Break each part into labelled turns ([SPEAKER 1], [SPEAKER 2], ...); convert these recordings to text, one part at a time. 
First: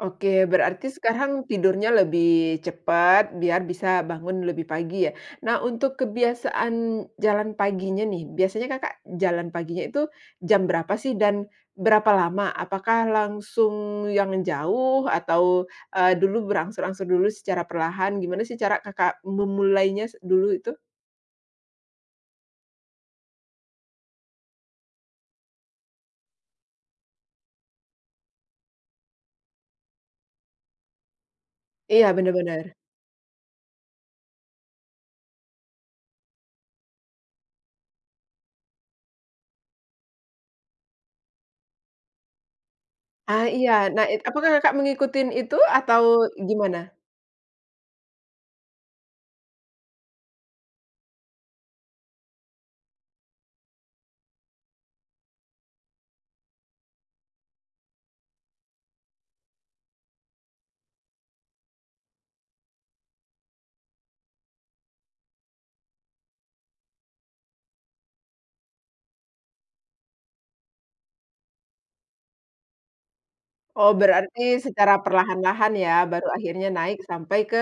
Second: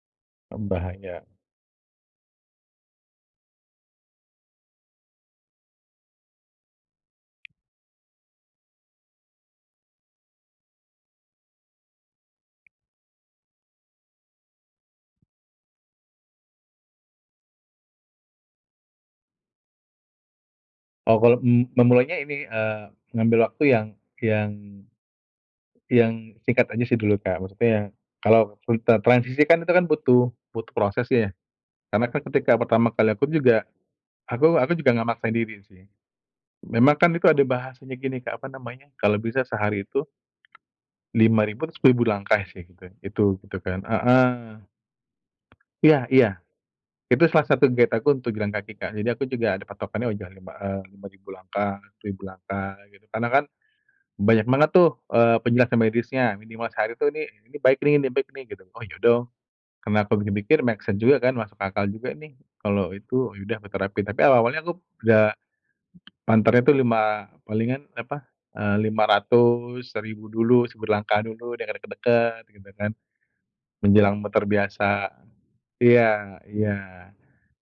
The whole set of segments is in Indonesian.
[SPEAKER 1] Oke,
[SPEAKER 2] Mmm,
[SPEAKER 1] berarti
[SPEAKER 2] bahaya.
[SPEAKER 1] sekarang tidurnya lebih cepat, biar bisa bangun lebih pagi ya? Nah, untuk kebiasaan jalan paginya nih, biasanya Kakak jalan paginya itu jam berapa sih, dan berapa lama? Apakah langsung yang jauh atau, eee, dulu berangsur-angsur dulu secara perlahan, gimana sih cara Kakak memulainya s dulu itu?
[SPEAKER 2] Oh, kalau m memulainya ini, eee, ngambil waktu yang yang yang singkat aja sih dulu, Kak, maksudnya, kalau full tra transisi kan tuh kan butuh butuh prosesnya ya. Karena
[SPEAKER 1] Iya,
[SPEAKER 2] kan
[SPEAKER 1] benar
[SPEAKER 2] ketika
[SPEAKER 1] benar.
[SPEAKER 2] pertama kali aku juga, aku aku juga nggak maksakan diri sih. Memang kan itu ada bahasanya gini, Kak, apa namanya, kalau bisa sehari itu, 5000 atau 1000 langkah sih itu itu
[SPEAKER 1] Ah
[SPEAKER 2] itu
[SPEAKER 1] iya,
[SPEAKER 2] kan,
[SPEAKER 1] na it
[SPEAKER 2] heeh.
[SPEAKER 1] apakah Kakak mengikutin itu
[SPEAKER 2] Iya
[SPEAKER 1] atau
[SPEAKER 2] iya.
[SPEAKER 1] gimana?
[SPEAKER 2] Itu salah satu gate aku untuk jalan kaki, Kak. Jadi aku juga ada patokannya udah, 5, eee, 5000 langkah, 1000 langkah, gitu. Karena kan, banyak banget tuh, eee, penjelasan medisnya, minimal sehari tuh, "nih ini baik nih nih baik nih" gitu oh ya dong. Kenapa mikir-mikir, make sense juga kan, masuk akal juga nih, kalau itu, ya udah, aku terapin. Tapi awal-awalnya aku udah, panternya itu 5 palingan apa, eee, 500, 1000 dulu, 1000 langkah dulu, dari dekat dekat, gitu kan.
[SPEAKER 1] Oh,
[SPEAKER 2] Menjelang
[SPEAKER 1] berarti
[SPEAKER 2] muter
[SPEAKER 1] secara
[SPEAKER 2] biasa.
[SPEAKER 1] perlahan lahan ya, baru
[SPEAKER 2] Iya
[SPEAKER 1] akhirnya naik
[SPEAKER 2] iya.
[SPEAKER 1] sampai ke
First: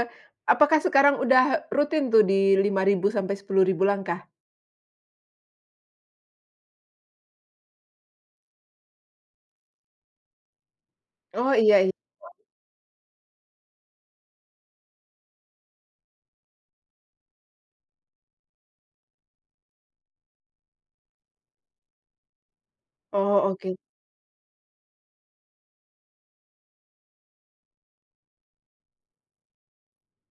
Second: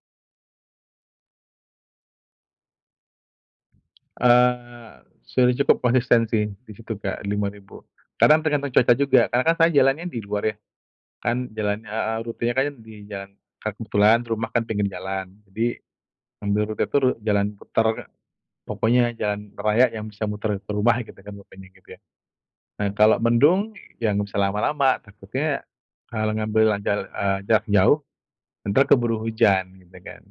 [SPEAKER 1] apakah sekarang udah rutin tuh di 5000 sampai 10.000 langkah?
[SPEAKER 2] Eee, sudah cukup konsisten sih, di situ, Kak, 5000. Kadang tergantung cuaca juga, karena kan saya jalannya di luar ya. Kan
[SPEAKER 1] Oh iya
[SPEAKER 2] jalannya
[SPEAKER 1] i
[SPEAKER 2] heeh, rutenya kan di jalan, ka kebetulan rumah kan pinggir jalan jadi, ngambil rute itu ru jalan putar, Kak. Pokoknya jalan raya yang bisa muter ke rumah gitu kan, pokoknya gitu ya. Nah, kalau
[SPEAKER 1] Oh,
[SPEAKER 2] mendung,
[SPEAKER 1] oke.
[SPEAKER 2] ya nggak bisa lama-lama. Takutnya, kalo ngambil terlanjur, eee, jarak jauh, entar keburu hujan, gitu kan.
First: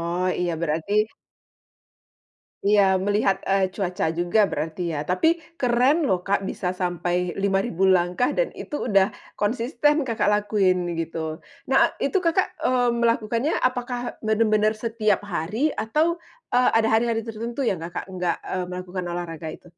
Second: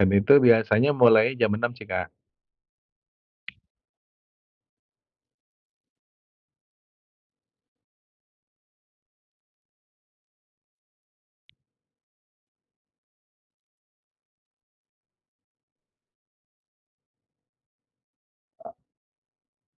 [SPEAKER 2] Dan itu
[SPEAKER 1] iya
[SPEAKER 2] biasanya
[SPEAKER 1] berarti
[SPEAKER 2] mulai jam 6 sih Kak.
[SPEAKER 1] Iya, melihat, eee, cuaca juga berarti ya, tapi keren loh, Kak, bisa sampai 5000 langkah dan itu udah konsisten Kakak lakuin, gitu. Nah, a itu Kakak, eee, melakukannya, apakah benar benar, setiap hari atau, eee, ada hari hari tertentu yang Kakak nggak, eee, melakukan olahraga itu?